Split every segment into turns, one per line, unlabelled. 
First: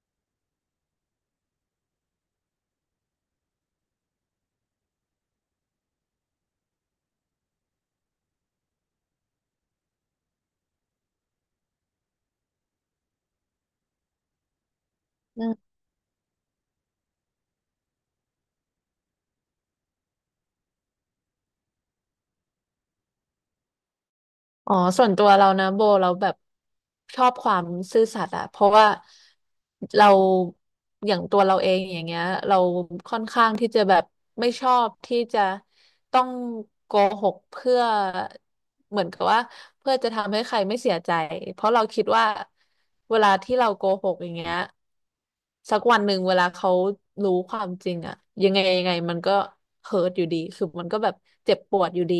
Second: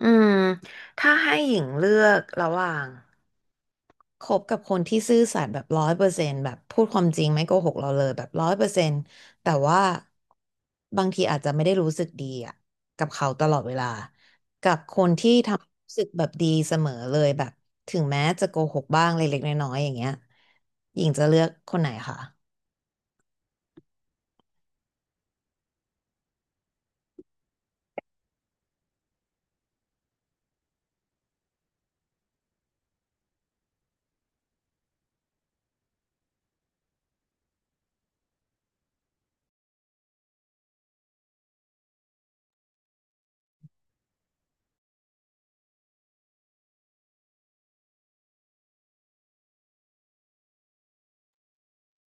อืมถ้าให้หญิงเลือกระหว่างคบกับคนที่ซื่อสัตย์แบบร้อยเปอร์เซ็นต์แบบพูดความจริงไม่โกหกเราเลยแบบร้อยเปอร์เซ็นต์แต่ว่าบางทีอาจจะไม่ได้รู้สึกดีอ่ะกับเขาตลอดเวลากับคนที่
อื
ทำ
ม
ให้รู้สึกแบบดีเสมอเลยแบบถึงแม้จะโกหกบ้างเล็กๆน้อยๆอย่างเงี้ยหญิงจะเลือกคนไหนคะ
อ๋อส่วนตัวเรานะโบเราแบบชอบความซื่อสัตย์อะเพราะว่าเราอย่างตัวเราเองอย่างเงี้ยเราค่อนข้างที่จะแบบไม่ชอบที่จะต้องโกหกเพื่อเหมือนกับว่าเพื่อจะทำให้ใครไม่เสียใจเพราะเราคิดว่าเวลาที่เราโกหกอย่างเงี้ยสักวันหนึ่งเวลาเขารู้ความจริงอะยังไงยังไงมันก็เฮิร์ตอยู่ดีคือมันก็แบบเจ็บปวดอยู่ดี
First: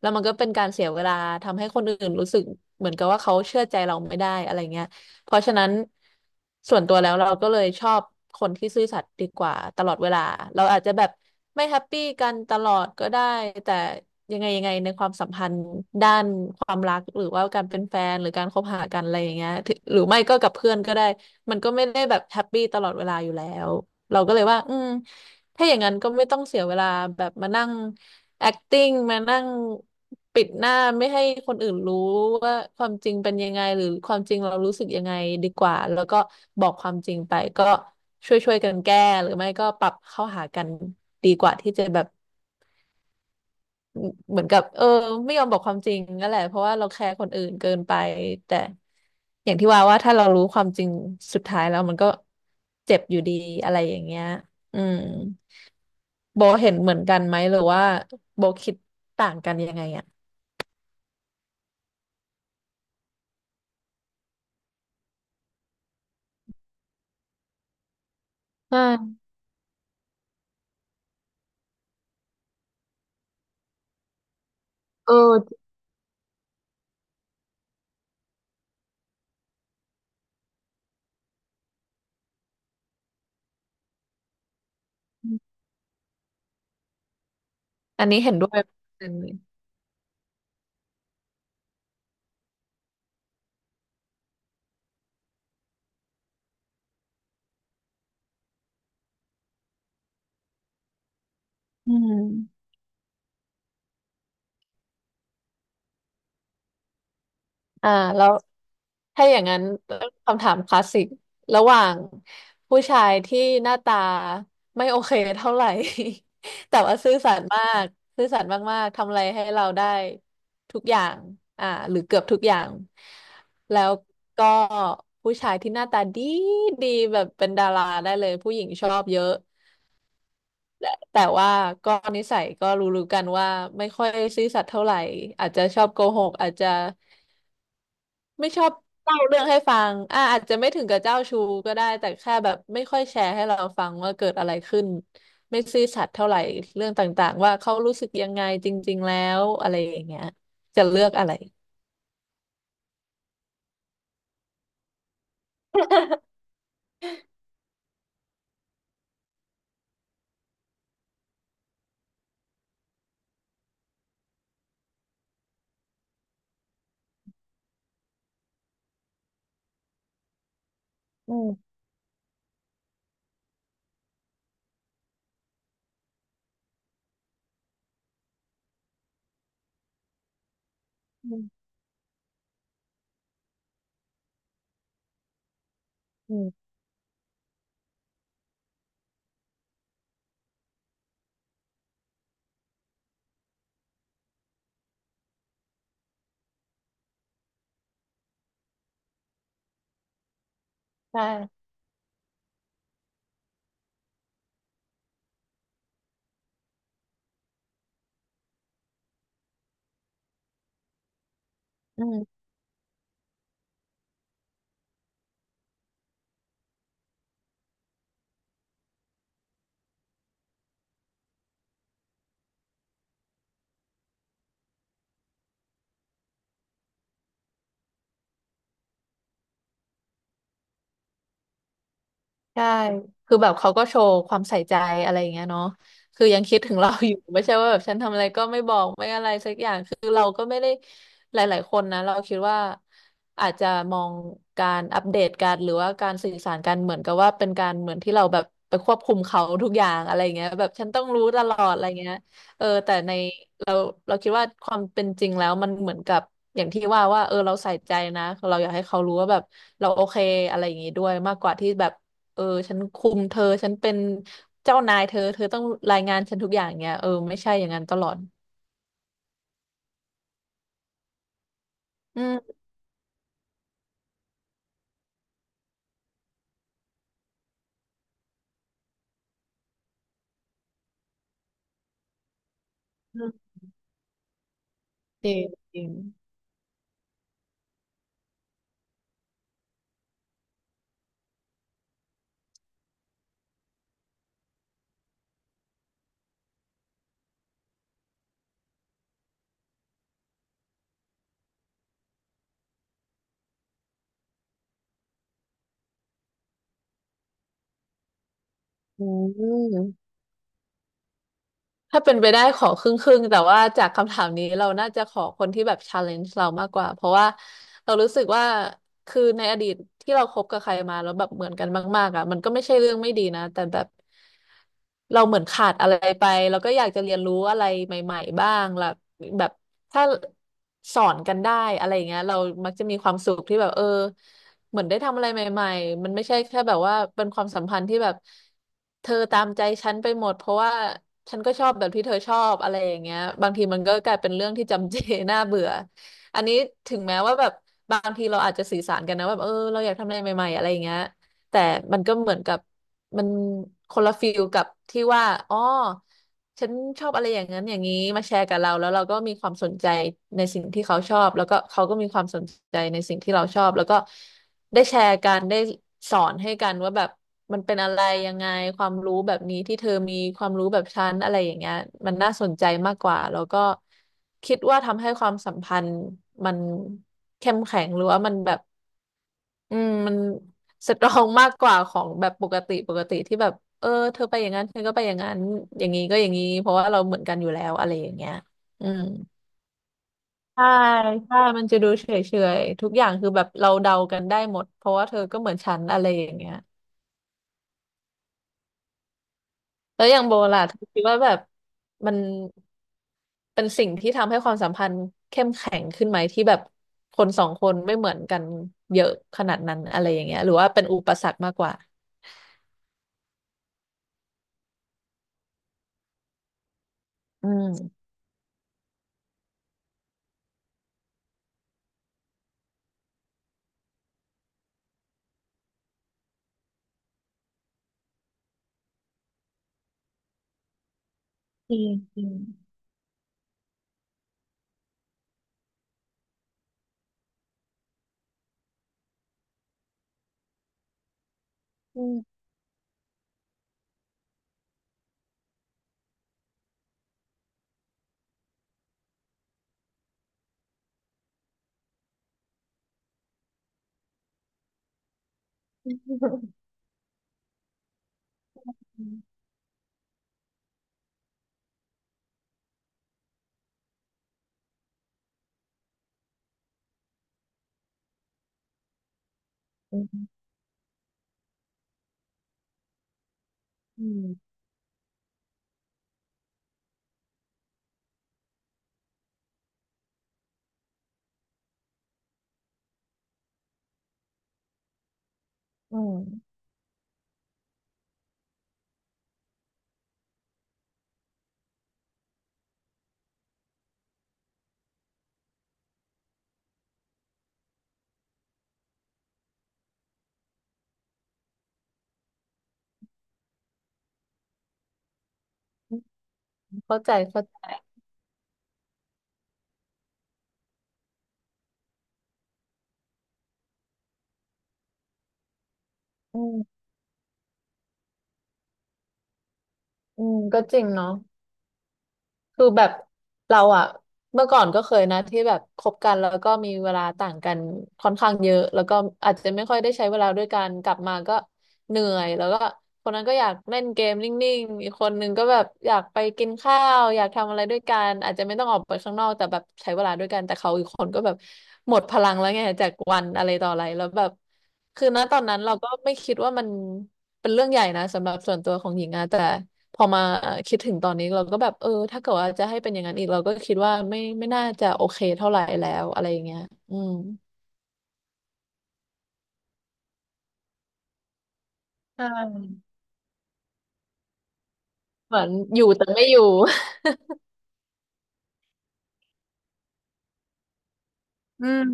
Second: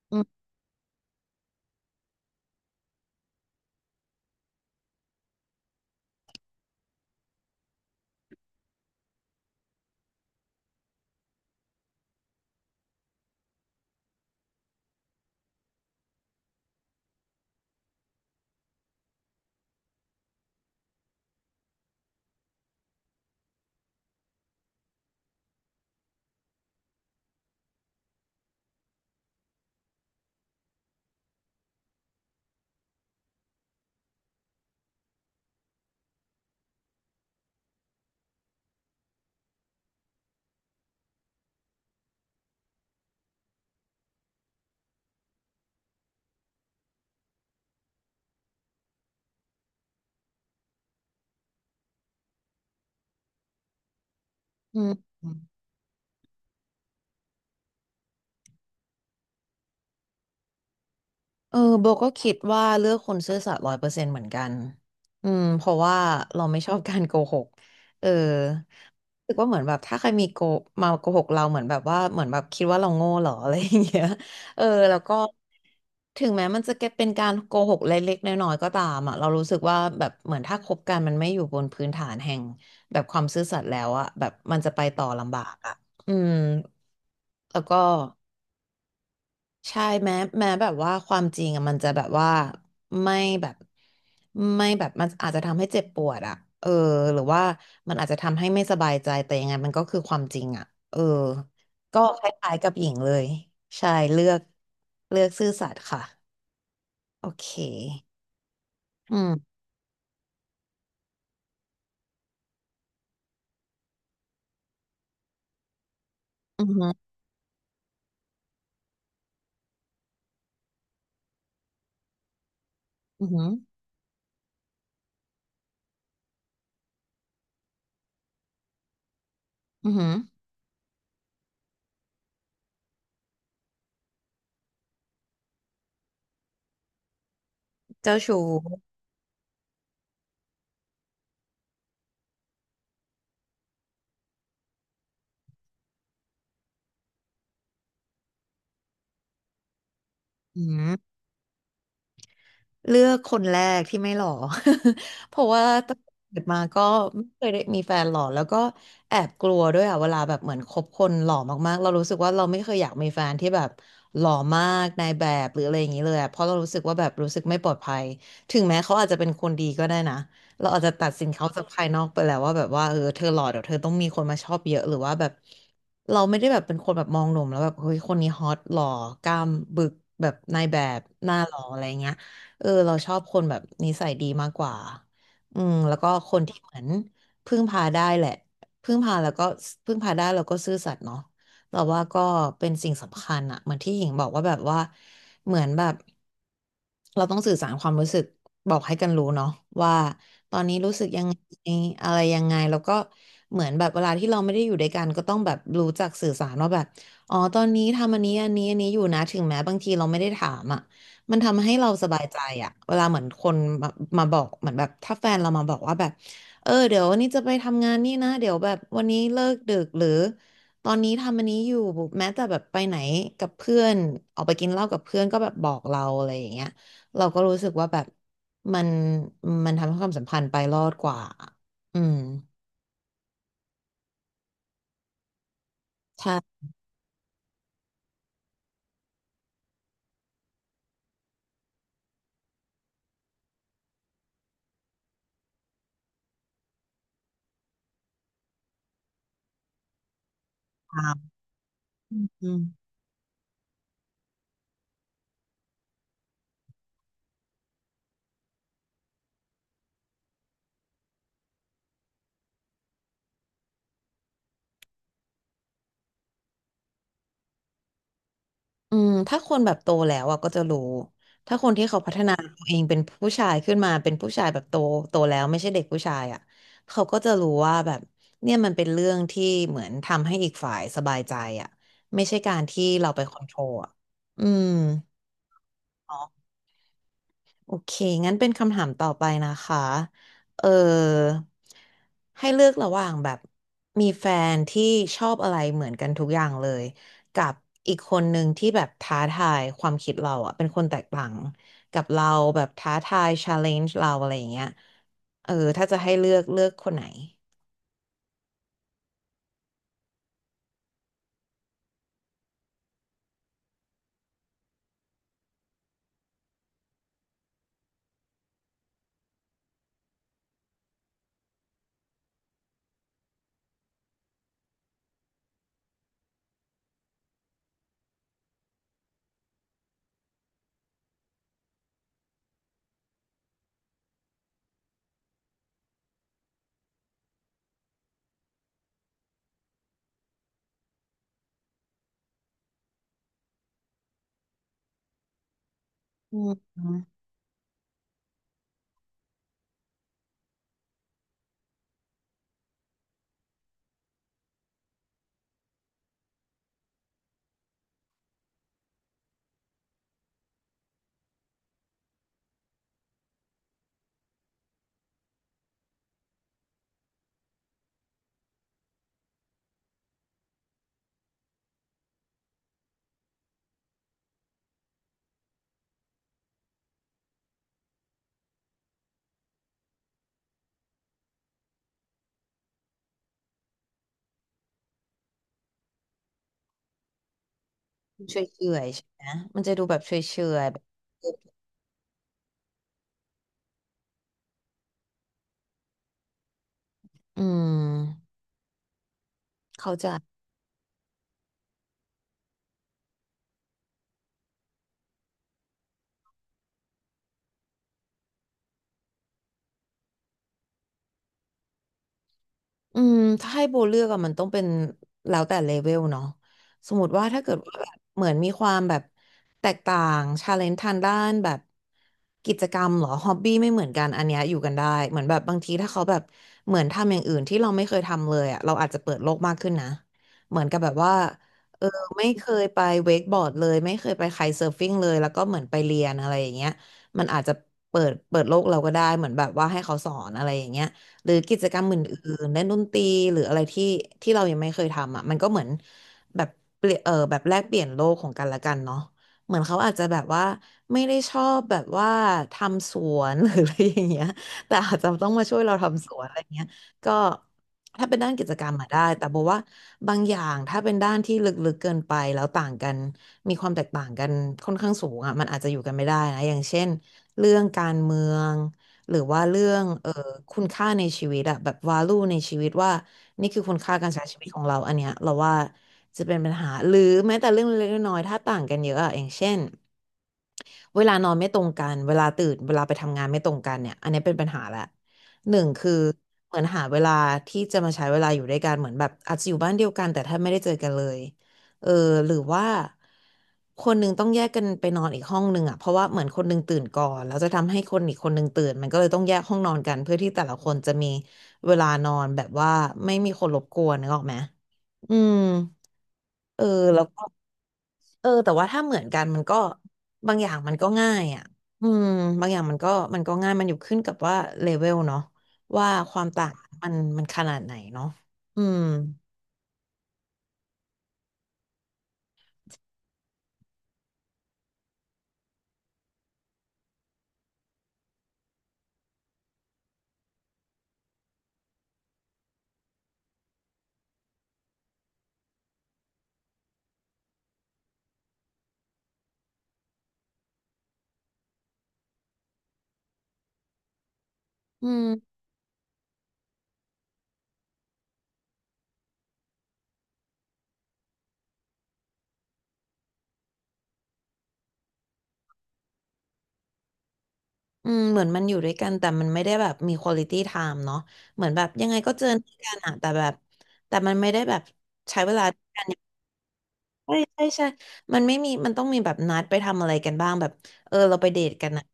แล้ว
อื
มัน
ม
ก็เป็นการเสียเวลาทำให้คนอื่นรู้สึกเหมือนกับว่าเขาเชื่อใจเราไม่ได้อะไรเงี้ยเพราะฉะนั้นส่วนตัวแล้วเราก็เลยชอบคนที่ซื่อสัตย์ดีกว่าตลอดเวลาเราอาจจะแบบไม่แฮปปี้กันตลอดก็ได้แต่ยังไงยังไงในความสัมพันธ์ด้านความรักหรือว่าการเป็นแฟนหรือการคบหากันอะไรอย่างเงี้ยถึหรือไม่ก็กับเพื่อนก็ได้ มันก็ไม่ได้แบบแฮปปี้ตลอดเวลาอยู่แล้ว เราก็เลยว่าอืมถ้าอย่างนั้นก็ไม่ต้องเสียเวลาแบบมานั่ง acting มานั่งปิดหน้าไม่ให้คนอื่นรู้ว่าความจริงเป็นยังไงหรือความจริงเรารู้สึกยังไงดีกว่าแล้วก็บอกความจริงไปก็ช่วยๆกันแก้หรือไม่ก็ปรับเข้าหากันดีกว่าที่จะแบบ เหมือนกับไม่ยอมบอกความจริงนั่นแหละเพราะว่าเราแคร์คนอื่นเกินไปแต่อย่างที่ว่าว่าถ้าเรารู้ความจริงสุดท้ายแล้วมันก็เจ็บอยู่ดีอะไรอย่างเงี้ยอื
อื
ม
ม
โบเห็นเหมือนกันไหมหรือว่าโบคิดต่างกันยังไงอ่ะ
เออโบก็คิดว่าเลือกคนซื่อสัตย์ร้อยเปอร์เซ็นต์เหมือนกันอืมเพราะว่าเราไม่ชอบการโกหกเออ
ใช่
รู้สึกว่าเหมือนแบบถ้าใครมีมาโกหกเราเหมือนแบบว่าเหมือนแบบคิดว่าเราโง่เหรอ อะไรอย่างเงี้ยเออแล้ว
เอ
ก็
อ
ถึงแม้มันจะเป็นการโกหกเล็กๆน้อยๆก็ตามอ่ะเรารู้สึกว่าแบบเหมือนถ้าคบกันมันไม่อยู่บนพื้นฐานแห่งแบบความซื่อสัตย์แล้วอ่ะแบบมันจะไปต่อลำบากอ่ะอืมแล้วก็
อันนี้เห็นด้วยเปอร์เซ็นต์เลย
ใช่แม้แบบว่าความจริงอะมันจะแบบว่าไม่แบบมันอาจจะทำให้เจ็บปวดอะเออหรือว่ามันอาจจะทำให้ไม่สบายใจแต่ยังไงมันก็คือความจริงอะเออ
อื
ก็คล้ายๆ
ม
กับหญิงเลยใช่เลือกเลือกซื่อสัตย์ค่ะโอเค
อ่าแล้ว
อื
ถ้าอย่าง
ม
นั้นคำถามคลาสสิกระหว่างผู้ชายที่หน้าตาไม่โอเคเท่าไหร่
อือ
แต่
หื
ว่า
อ
ซื่อสัตย์มากซื่อสัตย์มากๆทำอะไรให้เราได้ทุกอย่างอ่าหรือเกือบทุกอย่าง
อือหือ
แล้วก็ผู้ชายที่หน้าตาดีดีแบบเป็นดาราได้เลยผู้หญิงชอบเยอะ
อือหือ
แต่ว่าก็นิสัยก็รู้ๆกันว่าไม่ค่อยซื่อสัตย์เท่าไหร่อาจจะชอบโกหกอาจจะ
เจ้าชู้
ไม่ชอบเล่าเรื่องให้ฟังอ่าอาจจะไม่ถึงกับเจ้าชู้ก็ได้ แต่แค่แบบไม่ค่อยแชร์ให้เราฟังว่าเกิดอะไรขึ้น ไม่ซื่อสัตย์เท่าไหร่เรื่องต่างๆว่าเขารู้สึกยังไงจริงๆแล้วอะไรอย่างเงี้ย
อื
จะ
ม
เลือกอะไร
เลือกคนแรกที่ไม่หล่อ เพราะว่าตั้งแต่เกิดมาก็ไม่เคยได้มีแฟนหล่อแล้วก็แอบกลัวด้วยอ่ะเวลาแบบเหมือนคบคนหล่อมากๆเรารู้สึกว่าเราไม่เคยอยากมีแฟนที่แบบหล่อมากนายแบบหรืออะไรอย่างนี้เลยอะเพราะเรารู้สึกว่าแบบรู้สึกไม่ปลอดภัยถึงแม้เขาอาจจะเป็นคนดีก็ได้นะเราอาจจะตัดสิน
อื
เขาจาก
ม
ภายนอกไปแล้วว่าแบบว่าเออเธอหล่อเดี๋ยวเธอต้องมีคนมาชอบเยอะหรือว่าแบบเราไม่ได้แบบเป็นคนแบบมองหนุ่มแล้วแบบเฮ้ยคนนี้ฮอตหล่อกล้ามบึกแบบนายแบบห
อื
น้าหล่อ
ม
อะไรเงี้ย เออเราชอบคนแบบนิสัยดีมากกว่า อืมแล้วก็ค
อื
น
ม
ที่เหมือนพึ่งพาได้แหละพึ่งพาแล้วก็พึ่งพาได้แล้วก็ซื่อสัตย์เนาะเราว่าก็เป็นสิ่งสำคัญอะเหมือนที่หญิงบอกว่าแบบว่าเหมือนแบบเราต้องสื่อสารความรู้สึกบอกให้กันรู้เนาะว่าตอนนี้รู้สึก
ใช
ยังไ
่
งอะไรยังไงแล้วก็เหมือนแบบเวลาที่เราไม่ได้อยู่ด้วยกันก็ต้องแบบรู้จักสื่อสารว่าแบบอ๋อตอนนี้ทำอันนี้อันนี้อันนี้อยู่นะถึงแม้บางทีเราไม่ได้ถามอ่ะ มันทำให้เรา
อื
สบาย
ม
ใจอะเวลาเหมือนคนมามาบอกเหมือนแบบถ้าแฟนเรามาบอกว่าแบบเออเดี๋ยววันนี้จะไปทำงานนี่นะเดี๋ยวแบบวันนี้เลิกดึกหรือตอนนี้ทำอันนี้อยู่แม้แต่แบบไปไหนกับเพื่อนออกไปกินเหล้ากับเพื่อนก็แบบบอกเราอะไรอย่างเงี้ยเราก็รู้สึกว่าแบบมันมันทำให้ความสัมพันธ์ไปรอดกว่าอืม
ใช่ คือแบบเขาก็โชว์ความใส่ใจอะไรอย่างเงี้ยเนาะคือยัง
ใช่
คิดถึงเราอยู่ ไม่ใช่ว่าแบบฉันทำอะไรก็ไม่บอกไม่อะไรสักอย่าง คือเราก็ไม่ได้หลายๆคนนะเราคิดว่าอาจจะมองการอัปเดตการหรือว่าการสื่อสารกันเหมือนกับว่าเป็นการเหมือนที่เราแบบไปควบคุมเขาทุกอย่างอะไรเงี้ยแบบฉันต้อง
ตาม
รู้ตลอดอะไรเงี้ย
อื
เออ
ม
แต่ในเราเราคิดว่าความเป็นจริงแล้วมันเหมือนกับอย่างที่ว่าว่าเออเราใส่ใจนะเราอยากให้เขารู้ว่าแบบเราโอเคอะไรอย่างงี้ด้วยมากกว่าที่แบบ เออฉันคุมเธอฉันเป็นเจ้านายเธอต้องรายงานฉันทุกอย่างเงี้ยเออไม่ใช่อย่างนั้นตลอด
อืมถ้าคนแบบโตแล้วอ่ะก็จะรู้ถ้าคนที่เขาพัฒ
อื
นา
ม
ตัวเองเป็นผู้ชายขึ้นมาเป็นผู้ชายแบบโตโตแล้วไม่ใช่เด็กผู้ชายอ่ะเขาก็จะรู้ว่าแบบเนี่ยมันเป็นเรื่องที่เหมือนทำให้อีกฝ่ายสบายใจอ่ะไม่ใช่การที่เราไปคอนโทรลอ่ะอืม
จริงจริง
โอเค งั้นเป็นคำถามต่อไปนะคะเออให้เลือกระหว่างแบบมีแฟนที่ชอบอะไรเหมือนกันทุกอย่างเลย กับอีกคนหนึ่งที่แบบท้าทายความคิดเราอะเป็นคนแตกต่างกับเราแบบท้าทาย challenge เราอะไรอย่างเงี้ยเออถ้าจะให้เลือกเลือกคนไหน
อืม ถ้าเป็นไปได้ขอครึ่งๆแต่ว่าจากคำถามนี้เราน่าจะขอคนที่แบบ challenge เรามากกว่าเพราะว่าเรารู้สึกว่าคือในอดีตที่เราคบกับใครมาแล้วแบบเหมือนกันมากๆอ่ะมันก็ไม่ใช่เรื่องไม่ดีนะแต่แบบเราเหมือนขาดอะไรไปเราก็อยากจะเรียนรู้อะไรใหม่ๆบ้างล่ะแบบถ้าสอนกันได้อะไรอย่างเงี้ยเรามักจะมีความสุขที่แบบเออ เหมือนได้ทำอะไรใหม่ๆ มันไม่ใช่แค่แบบว่าเป็นความสัมพันธ์ที่แบบเธอตามใจฉันไปหมดเพราะว่าฉันก็ชอบแบบที่เธอชอบอะไรอย่างเงี้ยบางทีมันก็กลายเป็นเรื่องที่จำเจ น่าเบื่อ
อื
อันนี้
ม
ถึงแม้ว่าแบบบางทีเราอาจจะสื่อสารกันนะว่าแบบเออเราอยากทำอะไรใหม่ๆอะไรอย่างเงี้ยแต่มันก็เหมือนกับ มันคนละฟิลกับที่ว่าอ๋อฉันชอบอะไรอย่างนั้นอย่างนี้มาแชร์กับเราแล้วเราก็มีความสนใจในสิ่งที่เขาชอบแล้วก็เขาก็มีความสนใจในสิ่งที่เราชอบแล้วก็ได้แชร์กันได้สอนให้กันว่าแบบมันเป็นอะไรยังไงความรู้แบบนี้ที่เธอมีความรู้แบบฉันอะไรอย่างเงี้ยมันน่าสนใจมากกว่าแล้วก็คิดว่าทำให้ความสัมพันธ์มันเข้มแข็งหรือว่ามันแบบ อืมมันสตรองมากกว่าของแบบปกติปกติที่แบบเออเธอไปอย่างนั้นเธอก็ไปอย่างนั้นอย่างนี้ก็อย่างนี้เพราะว่าเราเหมือนกันอยู่แล้วอะไรอย่างเงี้ย
เฉย
อื
ๆ
ม
ใช่ไหมมันจะดูแบบเฉยๆแบ
ใช่
บ
ใช่มันจะดูเฉยเฉยทุกอย่างคือแบบเราเดากันได้หมดเพราะว่าเธอก็เหมือนฉันอะไรอย่างเงี้ย
อืมเข้า
แล้
ใจ
วอย่างโบล่ะเธอคิดว่าแบบมันเป็นสิ่งที่ทำให้ความสัมพันธ์เข้มแข็งขึ้นไหมที่แบบคนสองคนไม่เหมือนกันเยอะขนาดนั้นอะไรอย่างเงี้ยหรือว่าเป็นอุปสรรคมากกว่า
อืมถ้าให้โบเลือกอะมันต้องเป็นแล้วแต่เลเวลเนาะสมมติว่าถ้า
อื
เกิดว่าแบบ
ม
เหมือนมีความแบบแตกต่างชาเลนจ์ทางด้านแบบกิจกรรมเหรอฮอบบี้ไม่เหมือนกันอันเนี้ยอยู่กันได้เหมือนแบบบางทีถ้าเขาแบบเหมือนทำอย่างอื่นที่เราไม่เคยทำเลยอะเราอาจจะเปิดโลกมากขึ้นนะเหมือนกับแบบว่า
จริ
เออไม่
ง
เคยไปเวกบอร์ดเลยไม่เคยไปไคท์เซิร์ฟฟิ้งเลยแล้วก็เหมือนไปเรียนอะไรอย่างเงี้ยมันอาจจะเปิดโลกเราก็ได้เหมือนแบบว่าให้เขาสอนอะไรอย่างเงี้ย หรือกิจกรรม
อืม
อื่นๆเล่นดนตรีหรืออะไรที่เรายังไม่เคยทำอ่ะมันก็เหมือนแบบเปลี่ยนแบบแลกเปลี่ยนโลกของกันและกันเนาะเหมือนเขาอาจจะแบบว่าไม่ได้ชอบแบบว่าทำสวน หรืออะไรอย่างเงี้ยแต่อาจจะต้องมาช่วยเรา
อ
ทำสวนอะไรเงี้ยก็ถ้าเป็นด้านกิจกรรม
ื
อะได้
ม
แต่บอกว่าบางอย่างถ้าเป็นด้านที่ลึกๆเกินไปแล้วต่างกันมีความแตกต่างกันค่อนข้างสูงอ่ะมันอาจจะอยู่กันไม่ได้นะอย่างเช่นเรื่องการเมือง หรือว่าเรื่อง
อืม
คุณค่าในชีวิตอะแบบ value ในชีวิตว่านี่คือคุณค่าการใช้ชีวิตของเราอันเนี้ยเราว่าจะเป็นปัญหาหรือแม้แต่เรื่องเล็กๆน้อยๆถ้าต่างกันเยอะอะอย่างเช่น เวลานอนไม่ตรงกันเวลาตื่นเวลาไปทำงานไม่ตรงกันเนี่ยอันนี้เป็นปัญหาละหนึ่งคือ
อืม
เหมือนหาเวลาที่จะมาใช้เวลาอยู่ด้วยกันเหมือนแบบอาจจะอยู่บ้านเดียวกันแต่ถ้าไม่ได้เจอกันเลยเออหรือว่าคนหนึ่งต้องแยกกันไปนอนอีกห้องหนึ่งอ่ะเพราะว่าเหมือนคนหนึ่งตื่นก่อนแล้วจะทำให้คนอีกคนหนึ่งตื่นมันก็เลยต้องแยกห้องนอนกันเพื่อที่แต่ละคนจะมีเวลานอนแบบว่าไม่มีคนรบกวนนึกออกไหมอืมเออ
เข้า
แล้ว
ใจ
ก็
เข้าใจ
แต่ว่าถ้าเหมือนกันมันก็บางอย่างมันก็ง่ายอ่ะอืมบางอย่างมันก็มันก็ง่ายมันอยู่ขึ้นกับว่าเลเวลเนาะว่าความ
อื
ต่าง
ม
มันขนาดไหนเนาะอืม
อืมก็จริงเนาะคือแบบเราอะเมื่อก่อนก็เคยนะที่แบบคบกันแล้วก็มีเวลาต่างกันค่อนข้างเยอะแล้วก็อาจจะไม่ค่อยได้ใช้เวลาด้วยกันกลับมาก็เหนื่อยแล้วก็คนนั้นก็อยากเล่นเกมนิ่งๆอีกคนนึงก็แบบอยากไปกินข้าวอยากทำอะไรด้วยกันอาจจะไม่ต้องออกไปข้างนอกแต่แบบใช้เวลาด้วยกันแต่เขาอีกคนก็แบบหมดพลังแล้วไงจากวันอะไรต่ออะไรแล้วแบบ
อื
คือณต
ม
อนนั้นเราก็ไม่คิดว่ามันเป็นเรื่องใหญ่นะสำหรับส่วนตัวของหญิงอะแต่พอมาคิดถึงตอนนี้เราก็แบบถ้าเกิดว่าจะให้เป็นอย่างนั้นอีกเราก็คิดว่าไม่น่าจะโอเคเท่าไหร่แล้วอะไรอย่างเงี้ยอืม
อืมเหมือนมันอยู่ด้วยกันแต่มันไม่ได้แบบมีควอลิตี้ไทม์เนาะเหมือนแบบยังไงก็เจ
ใช่
อหน้ากันอะแต่แบบแต่มันไม่ได้แบบใช้เว
เหมื
ลา
อน
ด้วย
อ
กัน
ยู่แต่ไม่อยู่
ใช่ใช่ใช่มันไม่มีมันต้องมีแบบนัดไปทำอะไรกันบ้างแบบเออเราไปเดท
อื
กันนะ
ม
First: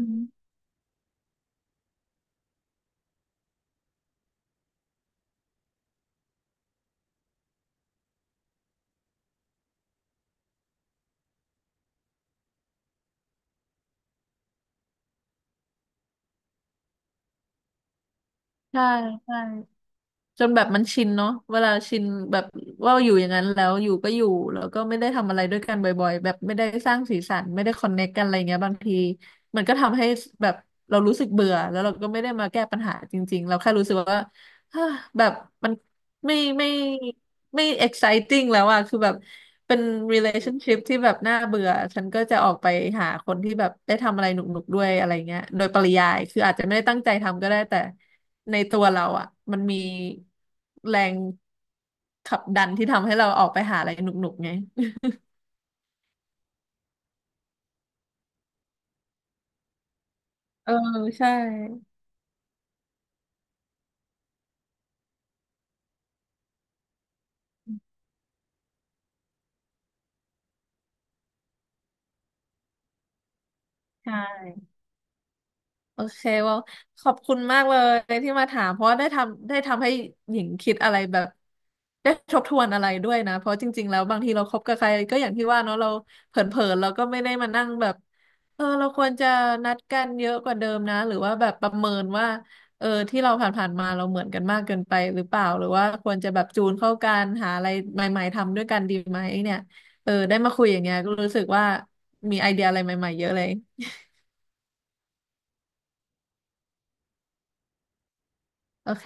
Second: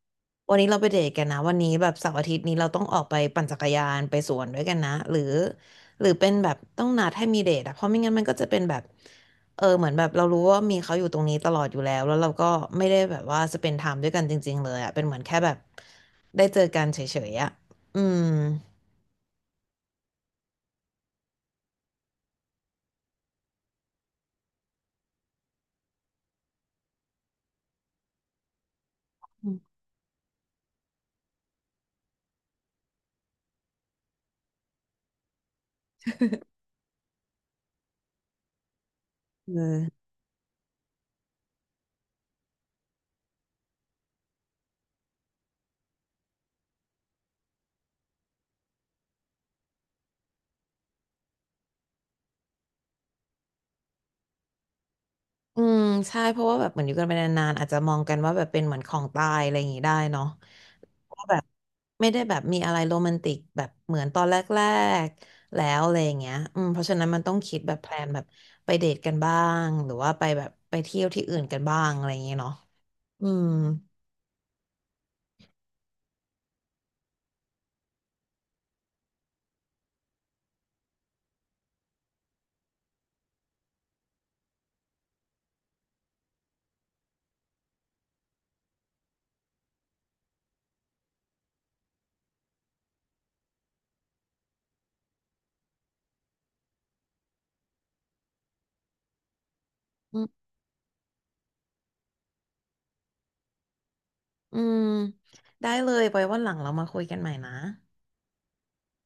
วันนี้เราไปเดทกันนะวันนี้แบบเสาร์อาทิตย์นี้เราต้องออกไปปั่นจักรยานไปสวนด้วยกันนะหรือหรือเป็นแบบต้องนัดให้มีเดทอะเพราะไม่งั้นมันก็จะเป็นแบบเออเหมือนแบบเรารู้ว่ามีเขาอยู่ตรงนี้ตลอดอยู่แล้วแล้วเราก็ไม่ได้แบบว่าสเปนไทม์ด้วยกันจริงๆเลยอะเป็นเหมือนแค่แบบได้เจอกันเฉยๆอะอืม
ใช่ใช่ จนแบบมันชินเนาะเวลาชินแบบว่าอยู่อย่างนั้นแล้วอยู่ก็อยู่แล้วก็ไม่ได้ทำอะไรด้วยกันบ่อยๆแบบไม่ได้สร้างสีสันไม่ได้คอนเน c t กันอะไรเงี้ยบางที
อื
มันก็
ม
ทำให้แบบเรารู้สึกเบื่อแล้วเราก็ไม่ได้มาแก้ปัญหาจริงๆเราแค่รู้สึกว่า แบบมัน ไม่ไม่ไม่ exciting แล้วอะคือแบบเป็
อ
น
อ
relationship ที่แบบน่าเบื่อฉันก็จะออกไปหาคนที่แบบได้ทำอะไรหนุกๆด้วยอะไรเงี้ยโดยปริยาย คืออาจจะไม่ได้ตั้งใจทำก็ได้แต่ในตัวเราอะมันมีแรงขับดันที่ทำให้เราออกไปหาอะไรหนุกๆไง
อืมใช่เพราะว่าแบบเหมือนอยู่กันไปนานๆอาจจะมองกันว่าแบบเป็นเหมือนของตายอะไรอย่างงี้ได้เนาะ
เออใช่
แบบไม่ได้แบบมีอะไรโรแมนติกแบบเหมือนตอนแรกๆแล้วอะไรอย่างเงี้ยอืมเพราะฉะนั้นมันต้องคิดแบบแพลนแบบไปเดทกันบ้าง หรือว่าไปแบบไปเที่ยวที่อื่นกันบ้างอะไรอย่างเงี้ยเนาะอืม
ใช่ โอเคว่าขอบคุณมากเลยที่มาถามเพราะว่าได้ทำให้หญิงคิดอะไรแบบได้ทบทวนอะไรด้วยนะเพราะจริงๆแล้วบางทีเราคบกับใครก็อย่างที่ว่าเนาะเราเผลอๆเราก็ไม่ได้มานั่งแบบเออเราควรจะนัดกันเยอะกว่าเดิมนะหรือว่าแบบประเมินว่าเออที่เราผ่านๆมาเราเหมือนกันมากเกินไปหรือเปล่าหรือว่าควรจะแบบจูนเข้ากันหาอะไรใหม่ๆทำด้วยกันดีไหมเนี่ยเออ
อื
ได้
ม
มาคุยอย่างเงี้ยก็รู้สึกว่ามีไอเดียอะไรใหม่ๆเยอะเลย
อืม ได้เลยไปวันหลังเรามาคุยกันใหม่นะ
โอเค